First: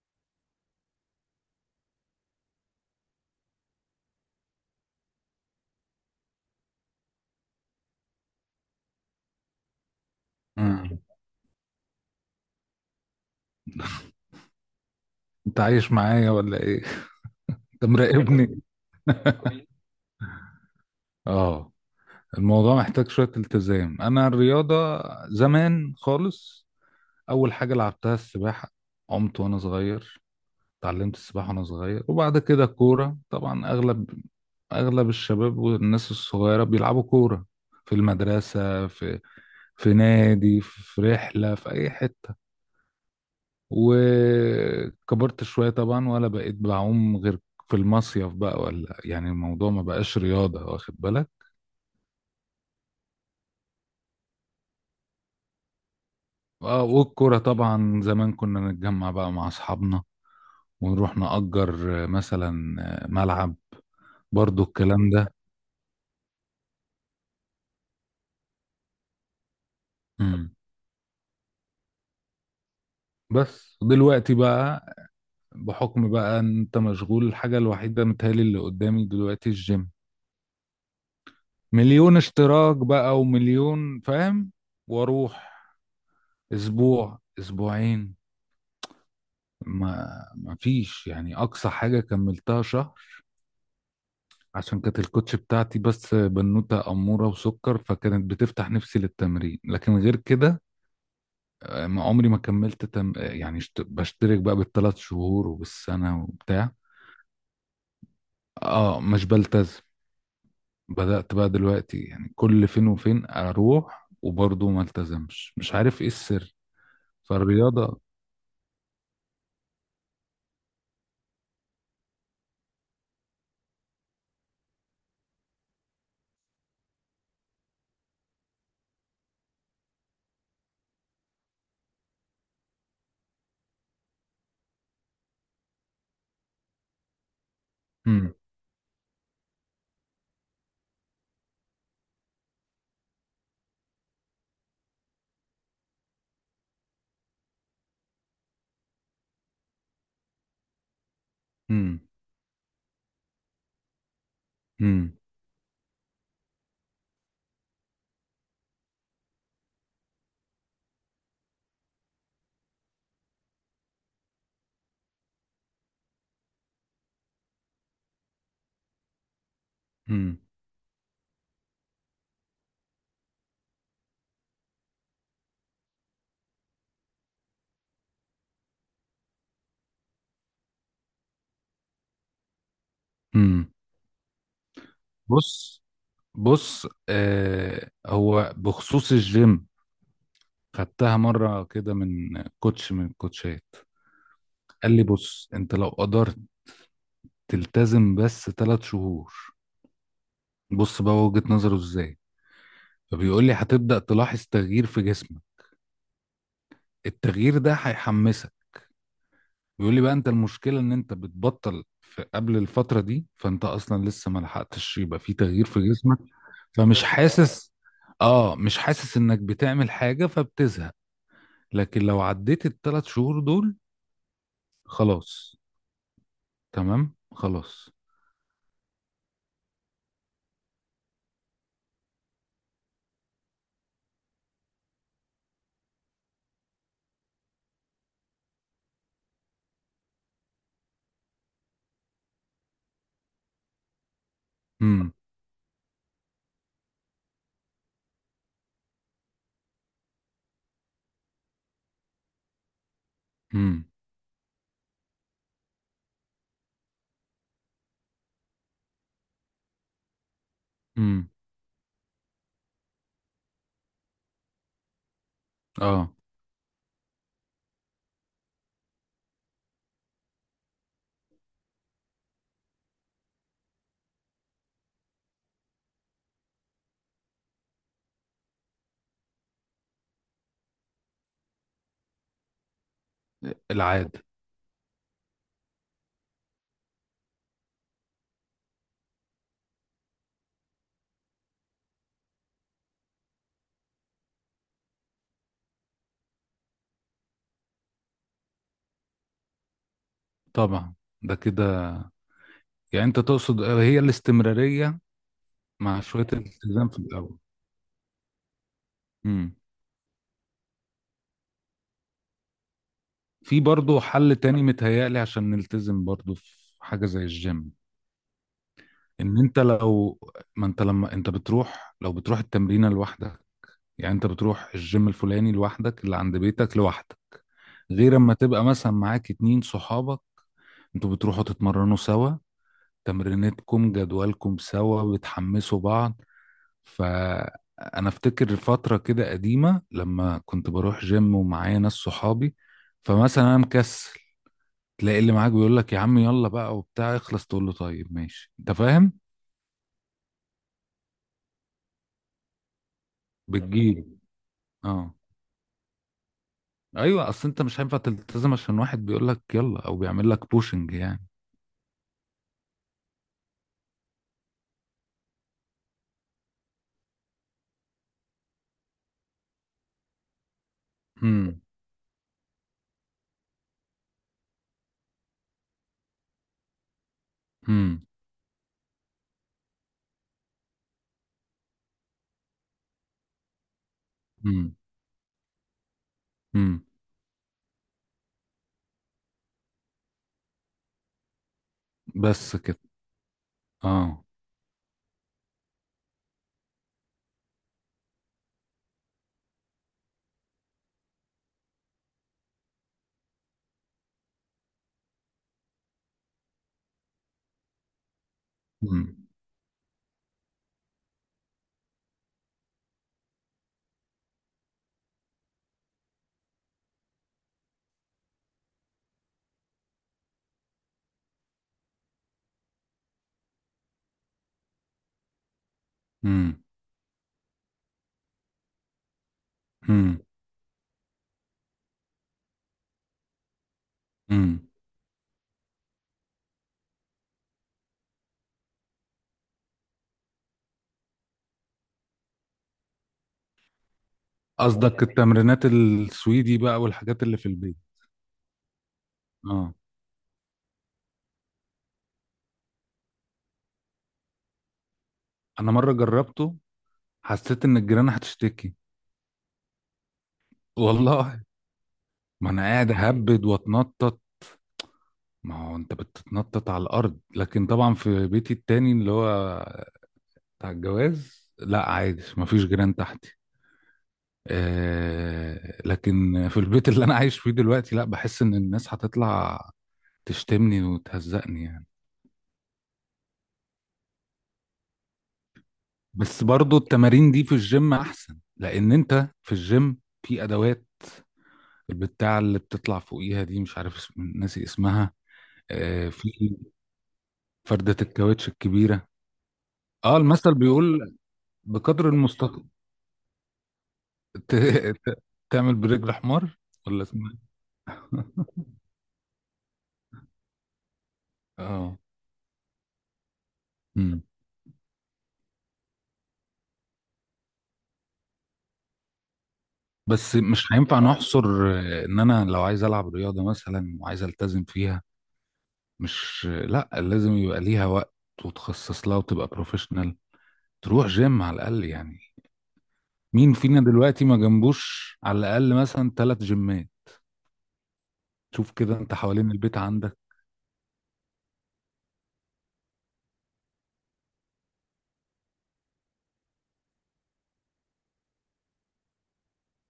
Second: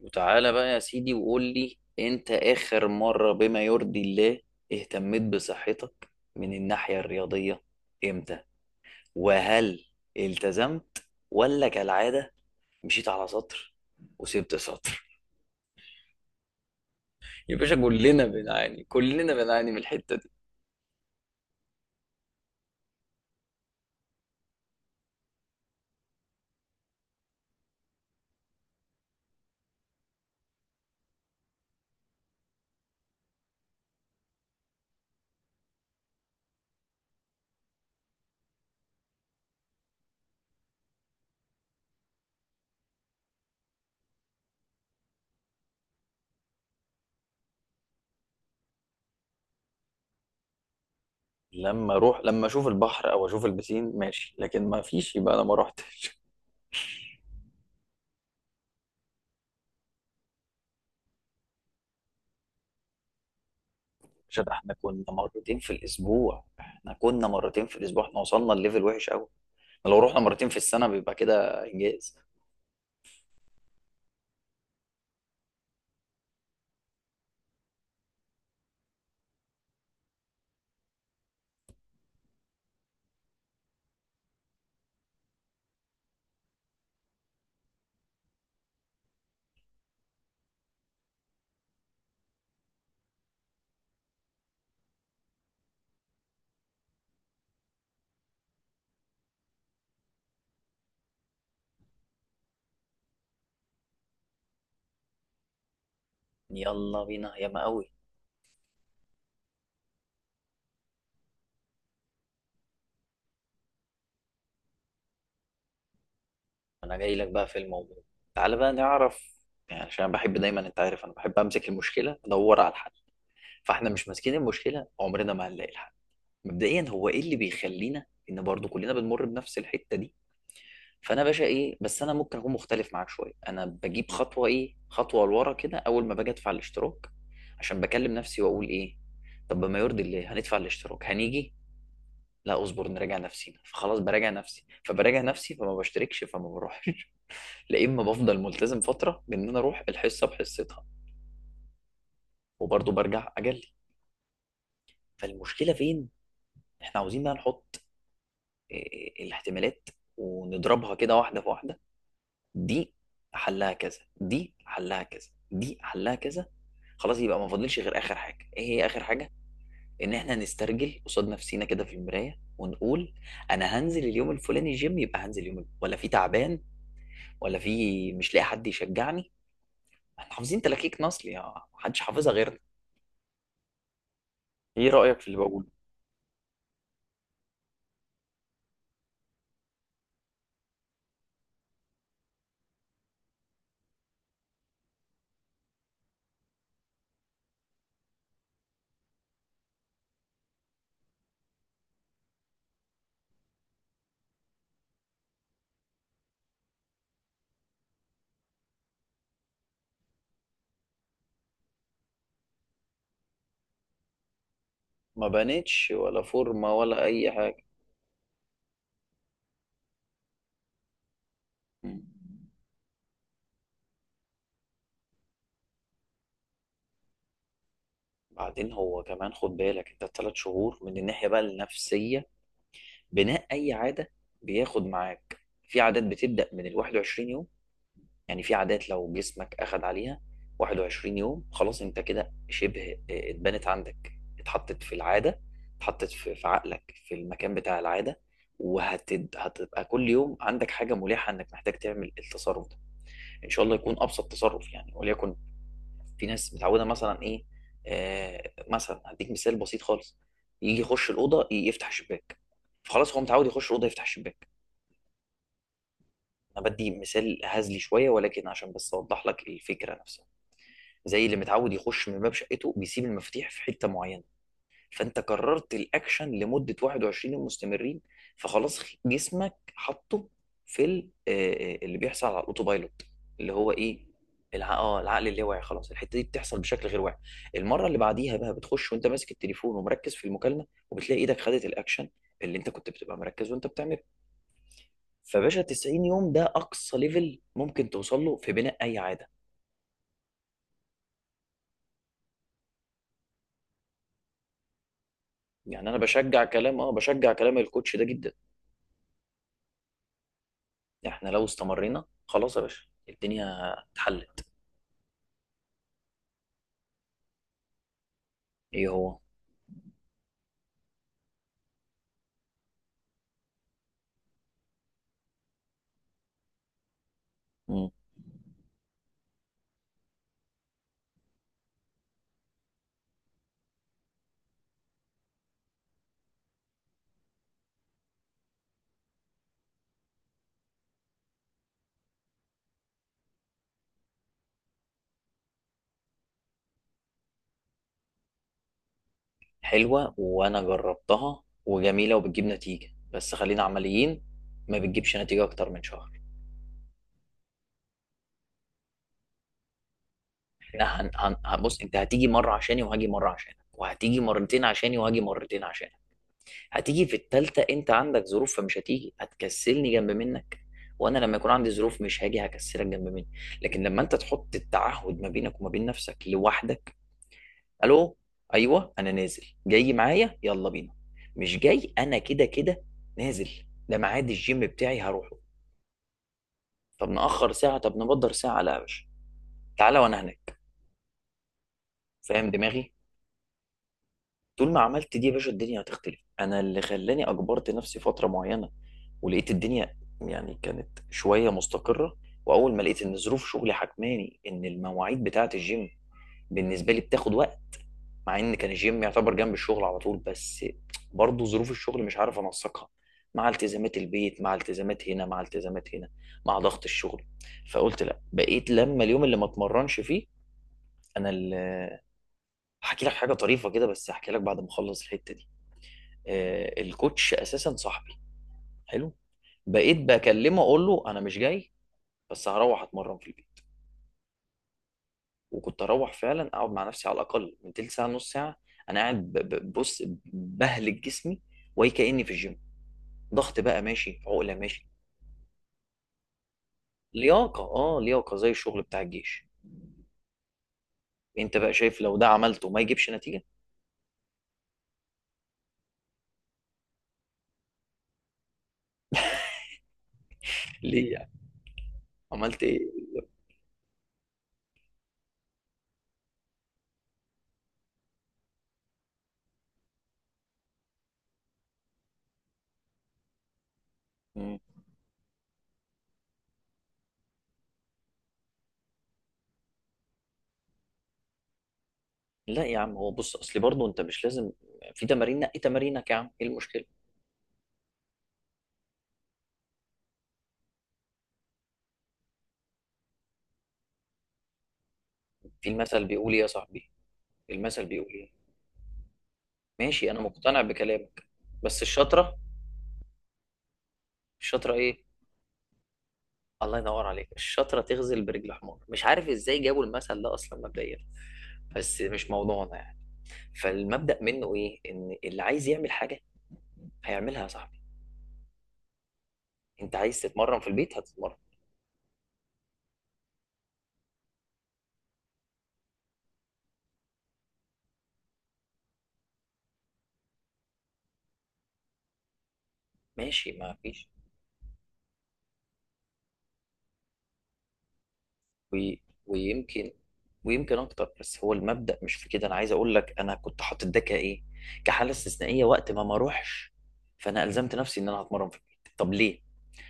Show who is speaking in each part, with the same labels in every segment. Speaker 1: وتعالى بقى يا سيدي وقول لي انت اخر مرة بما يرضي الله اهتميت بصحتك من الناحية الرياضية؟ امتى؟ وهل
Speaker 2: مم.
Speaker 1: التزمت ولا كالعادة مشيت على سطر وسبت سطر؟
Speaker 2: انت عايش معايا ولا ايه؟
Speaker 1: يا باشا
Speaker 2: انت
Speaker 1: كلنا
Speaker 2: مراقبني؟
Speaker 1: بنعاني، كلنا بنعاني من الحتة دي.
Speaker 2: اه، الموضوع محتاج شوية التزام. انا الرياضة زمان خالص. اول حاجة لعبتها السباحة، عمت وانا صغير، اتعلمت السباحة وانا صغير. وبعد كده كورة، طبعا اغلب الشباب والناس الصغيرة بيلعبوا كورة في المدرسة، في نادي، في رحلة، في اي حتة. وكبرت شوية طبعا ولا بقيت بعوم غير في المصيف بقى، ولا يعني الموضوع ما بقاش رياضة، واخد بالك.
Speaker 1: لما اروح، لما اشوف البحر او اشوف البسين ماشي، لكن ما فيش يبقى انا ما رحتش.
Speaker 2: اه، والكرة طبعا زمان كنا نتجمع بقى مع أصحابنا ونروح نأجر، مثلا، ملعب.
Speaker 1: عشان
Speaker 2: برضو
Speaker 1: احنا كنا
Speaker 2: الكلام ده.
Speaker 1: مرتين في الاسبوع، احنا وصلنا الليفل وحش قوي. لو رحنا مرتين
Speaker 2: مم.
Speaker 1: في السنة بيبقى كده انجاز.
Speaker 2: بس دلوقتي بقى، بحكم بقى ان انت مشغول، الحاجة الوحيدة متهيألي اللي قدامي دلوقتي الجيم. مليون اشتراك بقى ومليون، فاهم، واروح اسبوع اسبوعين. ما فيش يعني، اقصى حاجه كملتها شهر، عشان كانت الكوتش بتاعتي بس بنوته اموره وسكر، فكانت بتفتح نفسي للتمرين، لكن غير كده ما عمري ما كملت، تم... آه، يعني بشترك بقى بالثلاث شهور وبالسنه وبتاع.
Speaker 1: يلا بينا ياما قوي.
Speaker 2: اه، مش بلتزم. بدأت بقى دلوقتي يعني كل فين وفين اروح، وبرضه ما التزمش، مش عارف ايه السر
Speaker 1: انا جاي لك بقى في الموضوع،
Speaker 2: فالرياضه.
Speaker 1: تعالى بقى نعرف. يعني عشان أنا بحب دايما، انت عارف، انا بحب امسك المشكله ادور على الحل. فاحنا مش ماسكين المشكله عمرنا ما هنلاقي الحل. مبدئيا هو ايه اللي بيخلينا ان برضو كلنا بنمر بنفس الحته دي؟ فانا باشا ايه، بس انا ممكن اكون مختلف معاك شويه، انا بجيب خطوه، ايه، خطوه لورا كده. اول ما باجي ادفع الاشتراك، عشان بكلم
Speaker 2: امم
Speaker 1: نفسي واقول ايه، طب ما يرضي الله هندفع الاشتراك هنيجي، لا اصبر نراجع نفسينا. فخلاص براجع نفسي، فبراجع نفسي فما بشتركش فما بروحش. لا اما بفضل ملتزم فتره، بان انا اروح الحصه بحصتها،
Speaker 2: امم
Speaker 1: وبرضه برجع اجلي.
Speaker 2: امم
Speaker 1: فالمشكله فين؟ احنا عاوزين بقى نحط الاحتمالات ونضربها كده واحده في واحده. دي حلها كذا، دي حلها كذا، دي حلها كذا، خلاص. يبقى ما فاضلش غير اخر حاجه. ايه هي اخر حاجه؟ ان احنا نسترجل قصاد نفسينا كده في المرايه ونقول انا هنزل اليوم الفلاني جيم، يبقى هنزل يوم ولا في تعبان، ولا في مش لاقي حد يشجعني. احنا حافظين تلاكيك نصل يا محدش حافظها غيرنا.
Speaker 2: امم
Speaker 1: ايه رأيك في اللي بقوله؟
Speaker 2: بص، بص، هو بخصوص الجيم، خدتها مرة كده من كوتش، من الكوتشات. قال لي: بص، انت لو قدرت تلتزم بس 3 شهور، بص بقى وجهة نظره ازاي، فبيقول لي هتبدأ تلاحظ تغيير في جسمك، التغيير ده هيحمسك. بيقول لي بقى: انت المشكلة ان انت بتبطل في قبل الفترة دي، فانت اصلا لسه ما لحقتش يبقى
Speaker 1: ما
Speaker 2: في تغيير في
Speaker 1: بانتش
Speaker 2: جسمك،
Speaker 1: ولا فورمة
Speaker 2: فمش
Speaker 1: ولا
Speaker 2: تبقى
Speaker 1: اي حاجة.
Speaker 2: حاسس. اه، مش حاسس انك بتعمل حاجة، فبتزهق.
Speaker 1: مم.
Speaker 2: لكن لو عديت الثلاث شهور دول خلاص، تمام خلاص.
Speaker 1: بعدين هو كمان خد بالك انت، الثلاث شهور من الناحية بقى النفسية، بناء اي عادة بياخد معاك. في عادات بتبدأ من ال 21 يوم. يعني في عادات لو جسمك اخد عليها 21 يوم، خلاص انت كده شبه اتبنت عندك، اتحطت في
Speaker 2: امم
Speaker 1: العادة، اتحطت في عقلك في المكان بتاع العادة. وهتبقى كل يوم عندك حاجة ملحة انك محتاج تعمل التصرف ده. ان شاء الله
Speaker 2: امم
Speaker 1: يكون ابسط تصرف، يعني وليكن في ناس متعوده مثلا ايه. مثلا هديك مثال بسيط خالص، يجي يخش
Speaker 2: امم
Speaker 1: الاوضه يفتح الشباك. فخلاص هو متعود يخش الاوضه يفتح الشباك.
Speaker 2: اه،
Speaker 1: انا بدي مثال هزلي شويه ولكن عشان بس اوضح لك الفكره نفسها. زي اللي متعود يخش من باب شقته بيسيب المفاتيح في حته معينه، فانت كررت الاكشن لمده 21 يوم مستمرين، فخلاص جسمك حطه في اللي بيحصل على الاوتو بايلوت، اللي هو ايه؟
Speaker 2: العادة
Speaker 1: العقل اللاواعي. خلاص الحته دي بتحصل بشكل غير واعي. المره اللي بعديها بقى بتخش وانت ماسك التليفون ومركز في المكالمه، وبتلاقي ايدك خدت الاكشن اللي انت كنت بتبقى مركز وانت بتعمله. فباشا 90 يوم ده اقصى ليفل ممكن توصل له في بناء اي عاده.
Speaker 2: طبعا. ده كده يعني انت تقصد هي الاستمرارية،
Speaker 1: يعني انا
Speaker 2: مع شوية
Speaker 1: بشجع كلام،
Speaker 2: الالتزام
Speaker 1: اه،
Speaker 2: في
Speaker 1: بشجع
Speaker 2: الاول.
Speaker 1: كلام الكوتش ده جدا.
Speaker 2: امم
Speaker 1: احنا لو استمرينا خلاص يا باشا
Speaker 2: في
Speaker 1: الدنيا
Speaker 2: برضو حل
Speaker 1: اتحلت.
Speaker 2: تاني متهيألي عشان نلتزم برضو في حاجة زي الجيم:
Speaker 1: ايه هو؟
Speaker 2: ان انت لو، ما انت لما انت بتروح، لو بتروح التمرينة لوحدك، يعني انت بتروح الجيم الفلاني لوحدك اللي عند بيتك لوحدك،
Speaker 1: مم.
Speaker 2: غير اما تبقى مثلا معاك اتنين صحابك، انتوا بتروحوا تتمرنوا سوا، تمرينتكم جدولكم سوا، بتحمسوا بعض. فأنا أفتكر فترة كده قديمة لما كنت بروح جيم ومعايا ناس صحابي، فمثلا أنا مكسل، تلاقي اللي معاك بيقول لك: يا عم، يلا بقى وبتاع، اخلص. تقول له: طيب ماشي. أنت فاهم؟
Speaker 1: حلوة، وانا جربتها وجميلة وبتجيب نتيجة، بس خلينا
Speaker 2: بتجيب.
Speaker 1: عمليين. ما
Speaker 2: اه،
Speaker 1: بتجيبش نتيجة اكتر من شهر.
Speaker 2: أيوه، أصل أنت مش هينفع تلتزم عشان واحد بيقول لك يلا، أو بيعمل لك بوشنج
Speaker 1: لا،
Speaker 2: يعني.
Speaker 1: بص، انت هتيجي مرة عشاني وهاجي مرة عشانك، وهتيجي مرتين عشاني وهاجي مرتين عشانك. هتيجي في التالتة انت عندك ظروف فمش هتيجي، هتكسلني جنب منك. وانا لما يكون
Speaker 2: امم
Speaker 1: عندي ظروف مش هاجي هكسلك جنب مني. لكن لما انت تحط التعهد ما بينك وما بين نفسك لوحدك،
Speaker 2: امم
Speaker 1: الو، ايوه انا نازل، جاي معايا يلا بينا، مش جاي انا كده كده نازل، ده ميعاد الجيم
Speaker 2: امم
Speaker 1: بتاعي هروحه.
Speaker 2: امم
Speaker 1: طب نأخر ساعة، طب نبدر ساعة، لا يا باشا، تعالى وانا هناك. فاهم
Speaker 2: بس كده.
Speaker 1: دماغي؟
Speaker 2: اه.
Speaker 1: طول ما عملت دي يا باشا الدنيا هتختلف. انا اللي خلاني اجبرت نفسي فترة معينة، ولقيت الدنيا يعني كانت شوية مستقرة. واول ما لقيت ان ظروف شغلي حكماني ان المواعيد بتاعة الجيم بالنسبة لي بتاخد وقت، مع ان كان الجيم
Speaker 2: امم
Speaker 1: يعتبر جنب الشغل على طول، بس برضه ظروف الشغل مش عارف انسقها مع التزامات البيت، مع التزامات هنا، مع التزامات هنا، مع ضغط الشغل. فقلت لا، بقيت لما اليوم اللي ما اتمرنش فيه، انا اللي، هحكي لك حاجه طريفه كده بس، هحكي لك بعد ما اخلص الحته دي. آه، الكوتش اساسا صاحبي، حلو، بقيت
Speaker 2: امم
Speaker 1: بكلمه اقول له انا مش جاي بس هروح اتمرن في البيت.
Speaker 2: امم
Speaker 1: وكنت اروح فعلا اقعد مع نفسي على الاقل من تلت ساعه نص ساعه، انا قاعد بص، بهلك جسمي وهي كاني في الجيم. ضغط بقى ماشي، عقله ماشي،
Speaker 2: قصدك يعني التمرينات السويدي بقى، والحاجات اللي في
Speaker 1: لياقه،
Speaker 2: البيت.
Speaker 1: اه لياقه زي الشغل بتاع الجيش.
Speaker 2: اه،
Speaker 1: انت بقى شايف لو ده عملته ما يجيبش نتيجه؟
Speaker 2: انا مره جربته، حسيت ان الجيران هتشتكي،
Speaker 1: ليه يعني؟
Speaker 2: والله. ما
Speaker 1: عملت
Speaker 2: انا قاعد
Speaker 1: ايه؟
Speaker 2: اهبد واتنطط. ما هو انت بتتنطط على الارض، لكن طبعا في بيتي التاني اللي هو بتاع الجواز لا عادي، ما فيش جيران تحتي.
Speaker 1: مم.
Speaker 2: لكن في البيت اللي انا عايش فيه دلوقتي لا، بحس ان الناس هتطلع تشتمني وتهزقني يعني.
Speaker 1: لا يا عم، هو بص اصل برضه انت مش لازم، في تمارين، نقي تمارينك يا عم،
Speaker 2: بس
Speaker 1: ايه
Speaker 2: برضو
Speaker 1: المشكله؟
Speaker 2: التمارين دي في الجيم احسن، لان انت في الجيم في ادوات، البتاع اللي بتطلع فوقيها دي مش عارف اسم، ناسي اسمها.
Speaker 1: في المثل
Speaker 2: في
Speaker 1: بيقول ايه يا صاحبي؟ المثل
Speaker 2: فردة
Speaker 1: بيقول ايه؟
Speaker 2: الكاوتش الكبيرة.
Speaker 1: ماشي
Speaker 2: اه،
Speaker 1: انا
Speaker 2: المثل
Speaker 1: مقتنع
Speaker 2: بيقول:
Speaker 1: بكلامك بس
Speaker 2: بقدر
Speaker 1: الشطره.
Speaker 2: المستطاع ت...
Speaker 1: الشطره ايه؟
Speaker 2: ت... تعمل برجل حمار.
Speaker 1: الله
Speaker 2: ولا
Speaker 1: ينور عليك،
Speaker 2: اسمها
Speaker 1: الشطره
Speaker 2: إيه؟
Speaker 1: تغزل برجل حمار، مش عارف ازاي جابوا المثل ده اصلا مبدئيا،
Speaker 2: اه.
Speaker 1: بس مش موضوعنا يعني. فالمبدأ
Speaker 2: مم.
Speaker 1: منه ايه؟ ان اللي عايز يعمل حاجة هيعملها صح. انت عايز
Speaker 2: بس
Speaker 1: تتمرن في
Speaker 2: مش
Speaker 1: البيت
Speaker 2: هينفع
Speaker 1: هتتمرن.
Speaker 2: نحصر، ان انا لو عايز العب رياضة مثلا وعايز التزم فيها، مش، لا، لازم يبقى ليها وقت، وتخصص لها، وتبقى بروفيشنال، تروح جيم على الاقل يعني.
Speaker 1: ماشي
Speaker 2: مين
Speaker 1: ما
Speaker 2: فينا
Speaker 1: فيش.
Speaker 2: دلوقتي ما جنبوش على الاقل مثلا ثلاث جيمات؟ شوف كده
Speaker 1: وي...
Speaker 2: انت حوالين البيت
Speaker 1: ويمكن،
Speaker 2: عندك.
Speaker 1: ويمكن اكتر، بس هو المبدأ مش في كده. انا عايز اقول لك انا كنت حاطط ده كايه، كحالة استثنائية وقت ما ما اروحش. فانا الزمت نفسي ان انا هتمرن في البيت، طب ليه؟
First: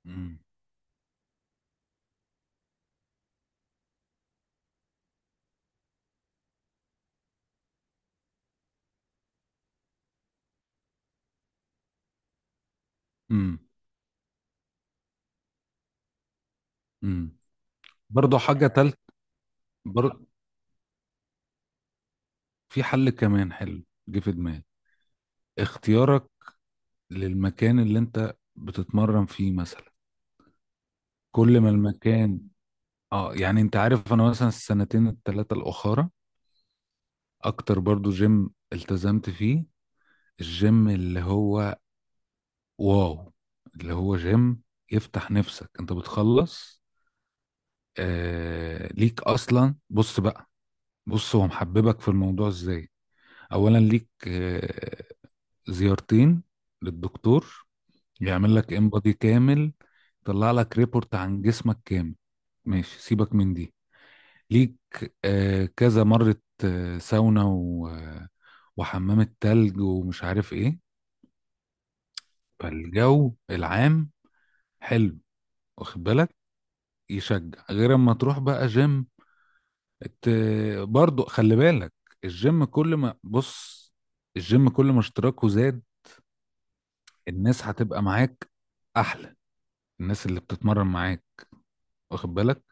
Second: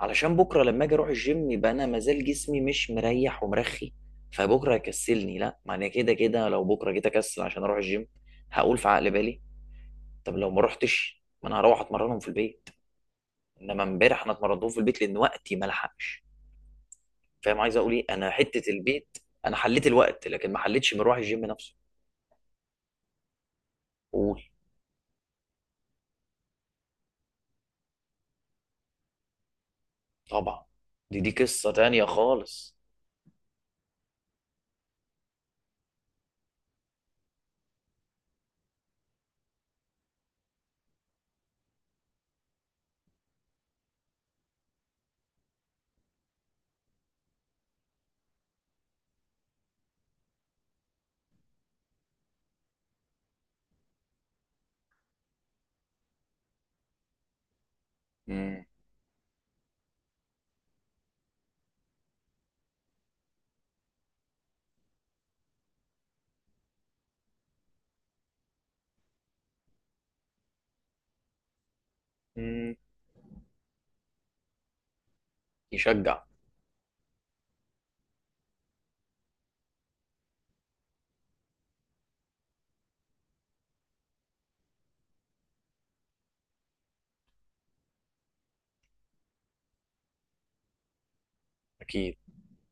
Speaker 1: علشان
Speaker 2: امم
Speaker 1: بكرة لما اجي اروح الجيم يبقى انا مازال جسمي مش مريح ومرخي، فبكرة هيكسلني. لا، ما انا كده كده لو بكرة جيت اكسل عشان اروح الجيم، هقول في عقل بالي طب لو ما رحتش، ما انا هروح اتمرنهم في البيت.
Speaker 2: امم
Speaker 1: انما امبارح انا اتمرنتهم في البيت لان وقتي ما لحقش.
Speaker 2: امم
Speaker 1: فاهم عايز اقول ايه؟ انا
Speaker 2: برضه حاجة
Speaker 1: حته
Speaker 2: تالت.
Speaker 1: البيت، انا حليت
Speaker 2: بر...
Speaker 1: الوقت لكن ما حليتش مروح الجيم نفسه.
Speaker 2: في حل كمان حلو جه في
Speaker 1: قول.
Speaker 2: دماغي: اختيارك للمكان اللي انت بتتمرن فيه مثلا.
Speaker 1: طبعا، دي دي
Speaker 2: كل ما
Speaker 1: قصه تانية
Speaker 2: المكان،
Speaker 1: خالص.
Speaker 2: اه يعني انت عارف انا مثلا السنتين التلاتة الاخرى اكتر برضه جيم التزمت فيه، الجيم اللي هو واو، اللي هو جيم يفتح نفسك، انت بتخلص ليك اصلا. بص بقى، بص هو محببك في الموضوع ازاي: اولا ليك زيارتين للدكتور، يعمل
Speaker 1: مم.
Speaker 2: لك انبادي كامل، يطلع لك ريبورت عن جسمك كامل، ماشي سيبك من دي. ليك كذا مرة ساونا وحمام التلج ومش عارف ايه.
Speaker 1: مم.
Speaker 2: فالجو العام حلو، واخد
Speaker 1: يشجع.
Speaker 2: بالك، يشجع، غير اما تروح بقى جيم. ت... برضو خلي بالك، الجيم كل ما بص، الجيم كل ما اشتراكه زاد، الناس هتبقى معاك احلى، الناس اللي بتتمرن معاك،
Speaker 1: اكيد.
Speaker 2: واخد بالك.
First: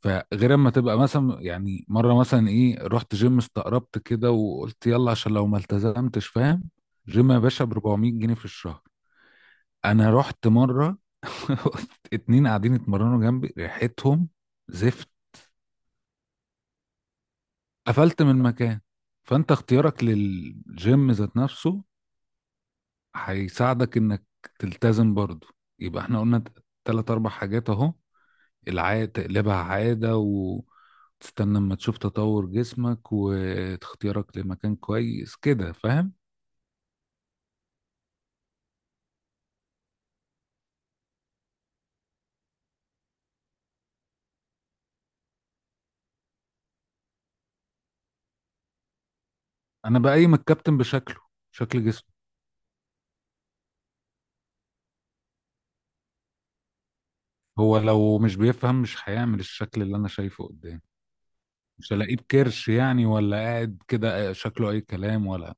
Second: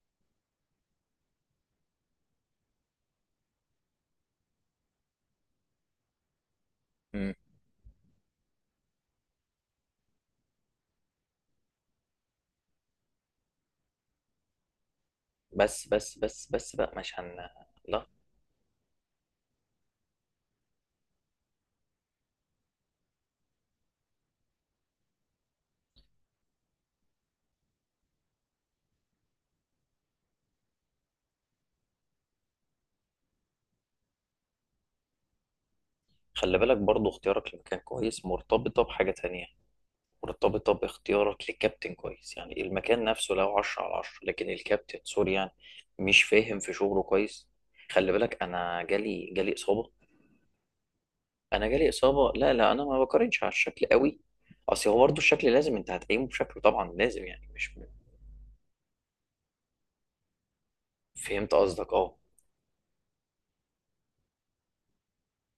Speaker 2: فغير اما تبقى مثلا يعني، مره مثلا ايه، رحت جيم استقربت كده وقلت يلا، عشان لو ما التزمتش، فاهم،
Speaker 1: مم.
Speaker 2: جيم يا باشا ب 400 جنيه في الشهر. انا رحت مره، اتنين قاعدين يتمرنوا جنبي ريحتهم زفت،
Speaker 1: بس بقى، مش هن، لا.
Speaker 2: قفلت من المكان. فانت اختيارك للجيم ذات نفسه هيساعدك انك تلتزم برضه. يبقى احنا قلنا تلات اربع حاجات اهو: العادة تقلبها عادة، وتستنى اما تشوف تطور جسمك، واختيارك لمكان كويس كده، فاهم.
Speaker 1: خلي بالك برضو اختيارك لمكان كويس مرتبطة بحاجة تانية، مرتبطة باختيارك لكابتن كويس. يعني المكان نفسه لو عشرة على عشرة لكن الكابتن سوري، يعني مش فاهم في شغله كويس. خلي بالك، أنا جالي إصابة.
Speaker 2: انا بقيم الكابتن بشكله،
Speaker 1: انا
Speaker 2: شكل
Speaker 1: جالي
Speaker 2: جسمه،
Speaker 1: اصابه، لا انا ما بقارنش على الشكل قوي. اصل هو برضه الشكل لازم انت هتقيمه بشكله طبعا، لازم يعني مش،
Speaker 2: هو لو مش بيفهم مش هيعمل الشكل اللي انا شايفه قدامي.
Speaker 1: فهمت قصدك
Speaker 2: مش
Speaker 1: اه.
Speaker 2: هلاقيه بكرش يعني، ولا قاعد كده شكله اي كلام، ولا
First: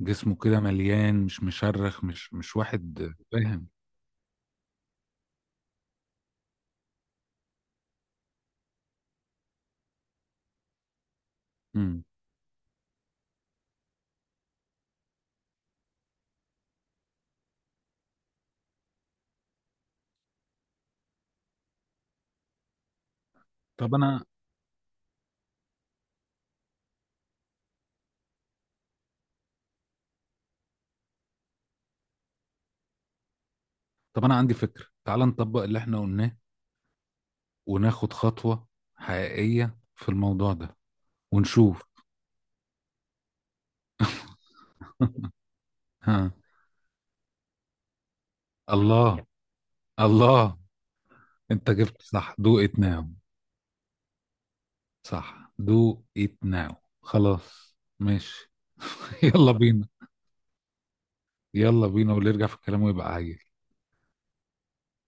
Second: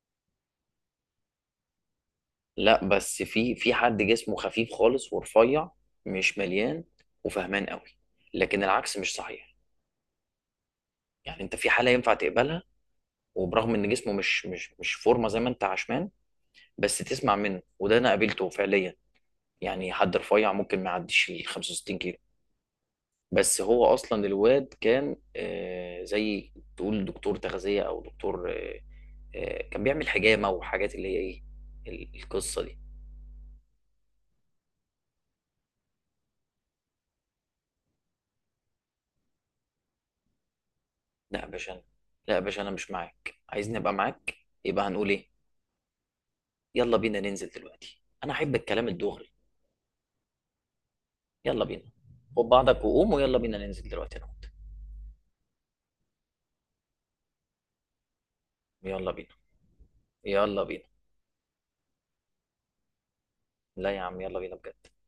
Speaker 2: جسمه كده مليان، مش مشرخ، مش
Speaker 1: لا
Speaker 2: واحد،
Speaker 1: بس في
Speaker 2: فاهم.
Speaker 1: حد جسمه خفيف خالص ورفيع، مش مليان، وفهمان قوي. لكن العكس مش صحيح، يعني انت في حاله
Speaker 2: مم.
Speaker 1: ينفع تقبلها. وبرغم ان جسمه مش فورمه زي ما انت عشمان، بس تسمع منه. وده انا قابلته فعليا، يعني حد رفيع ممكن ما يعديش ال 65 كيلو، بس هو
Speaker 2: طب انا
Speaker 1: اصلا الواد كان، زي تقول دكتور تغذيه، او دكتور كان بيعمل حجامه وحاجات اللي هي ايه، القصه دي.
Speaker 2: طب انا عندي فكرة: تعال نطبق اللي احنا قلناه، وناخد خطوة حقيقية في الموضوع ده
Speaker 1: لا يا باشا أنا-
Speaker 2: ونشوف.
Speaker 1: لا يا باشا انا مش معاك. عايزني ابقى معاك، يبقى هنقول ايه؟
Speaker 2: ها.
Speaker 1: يلا بينا ننزل دلوقتي، انا احب الكلام
Speaker 2: الله.
Speaker 1: الدغري،
Speaker 2: الله.
Speaker 1: يلا
Speaker 2: انت
Speaker 1: بينا.
Speaker 2: جبت صح
Speaker 1: خد
Speaker 2: دو
Speaker 1: بعضك
Speaker 2: ات ناو.
Speaker 1: وقوم ويلا بينا ننزل دلوقتي انا وأنت.
Speaker 2: صح دو ات ناو. خلاص ماشي.
Speaker 1: يلا بينا.
Speaker 2: يلا بينا.
Speaker 1: يلا بينا.
Speaker 2: يلا بينا، واللي يرجع في الكلام ويبقى عايز
Speaker 1: لا يا عم يلا بينا بجد.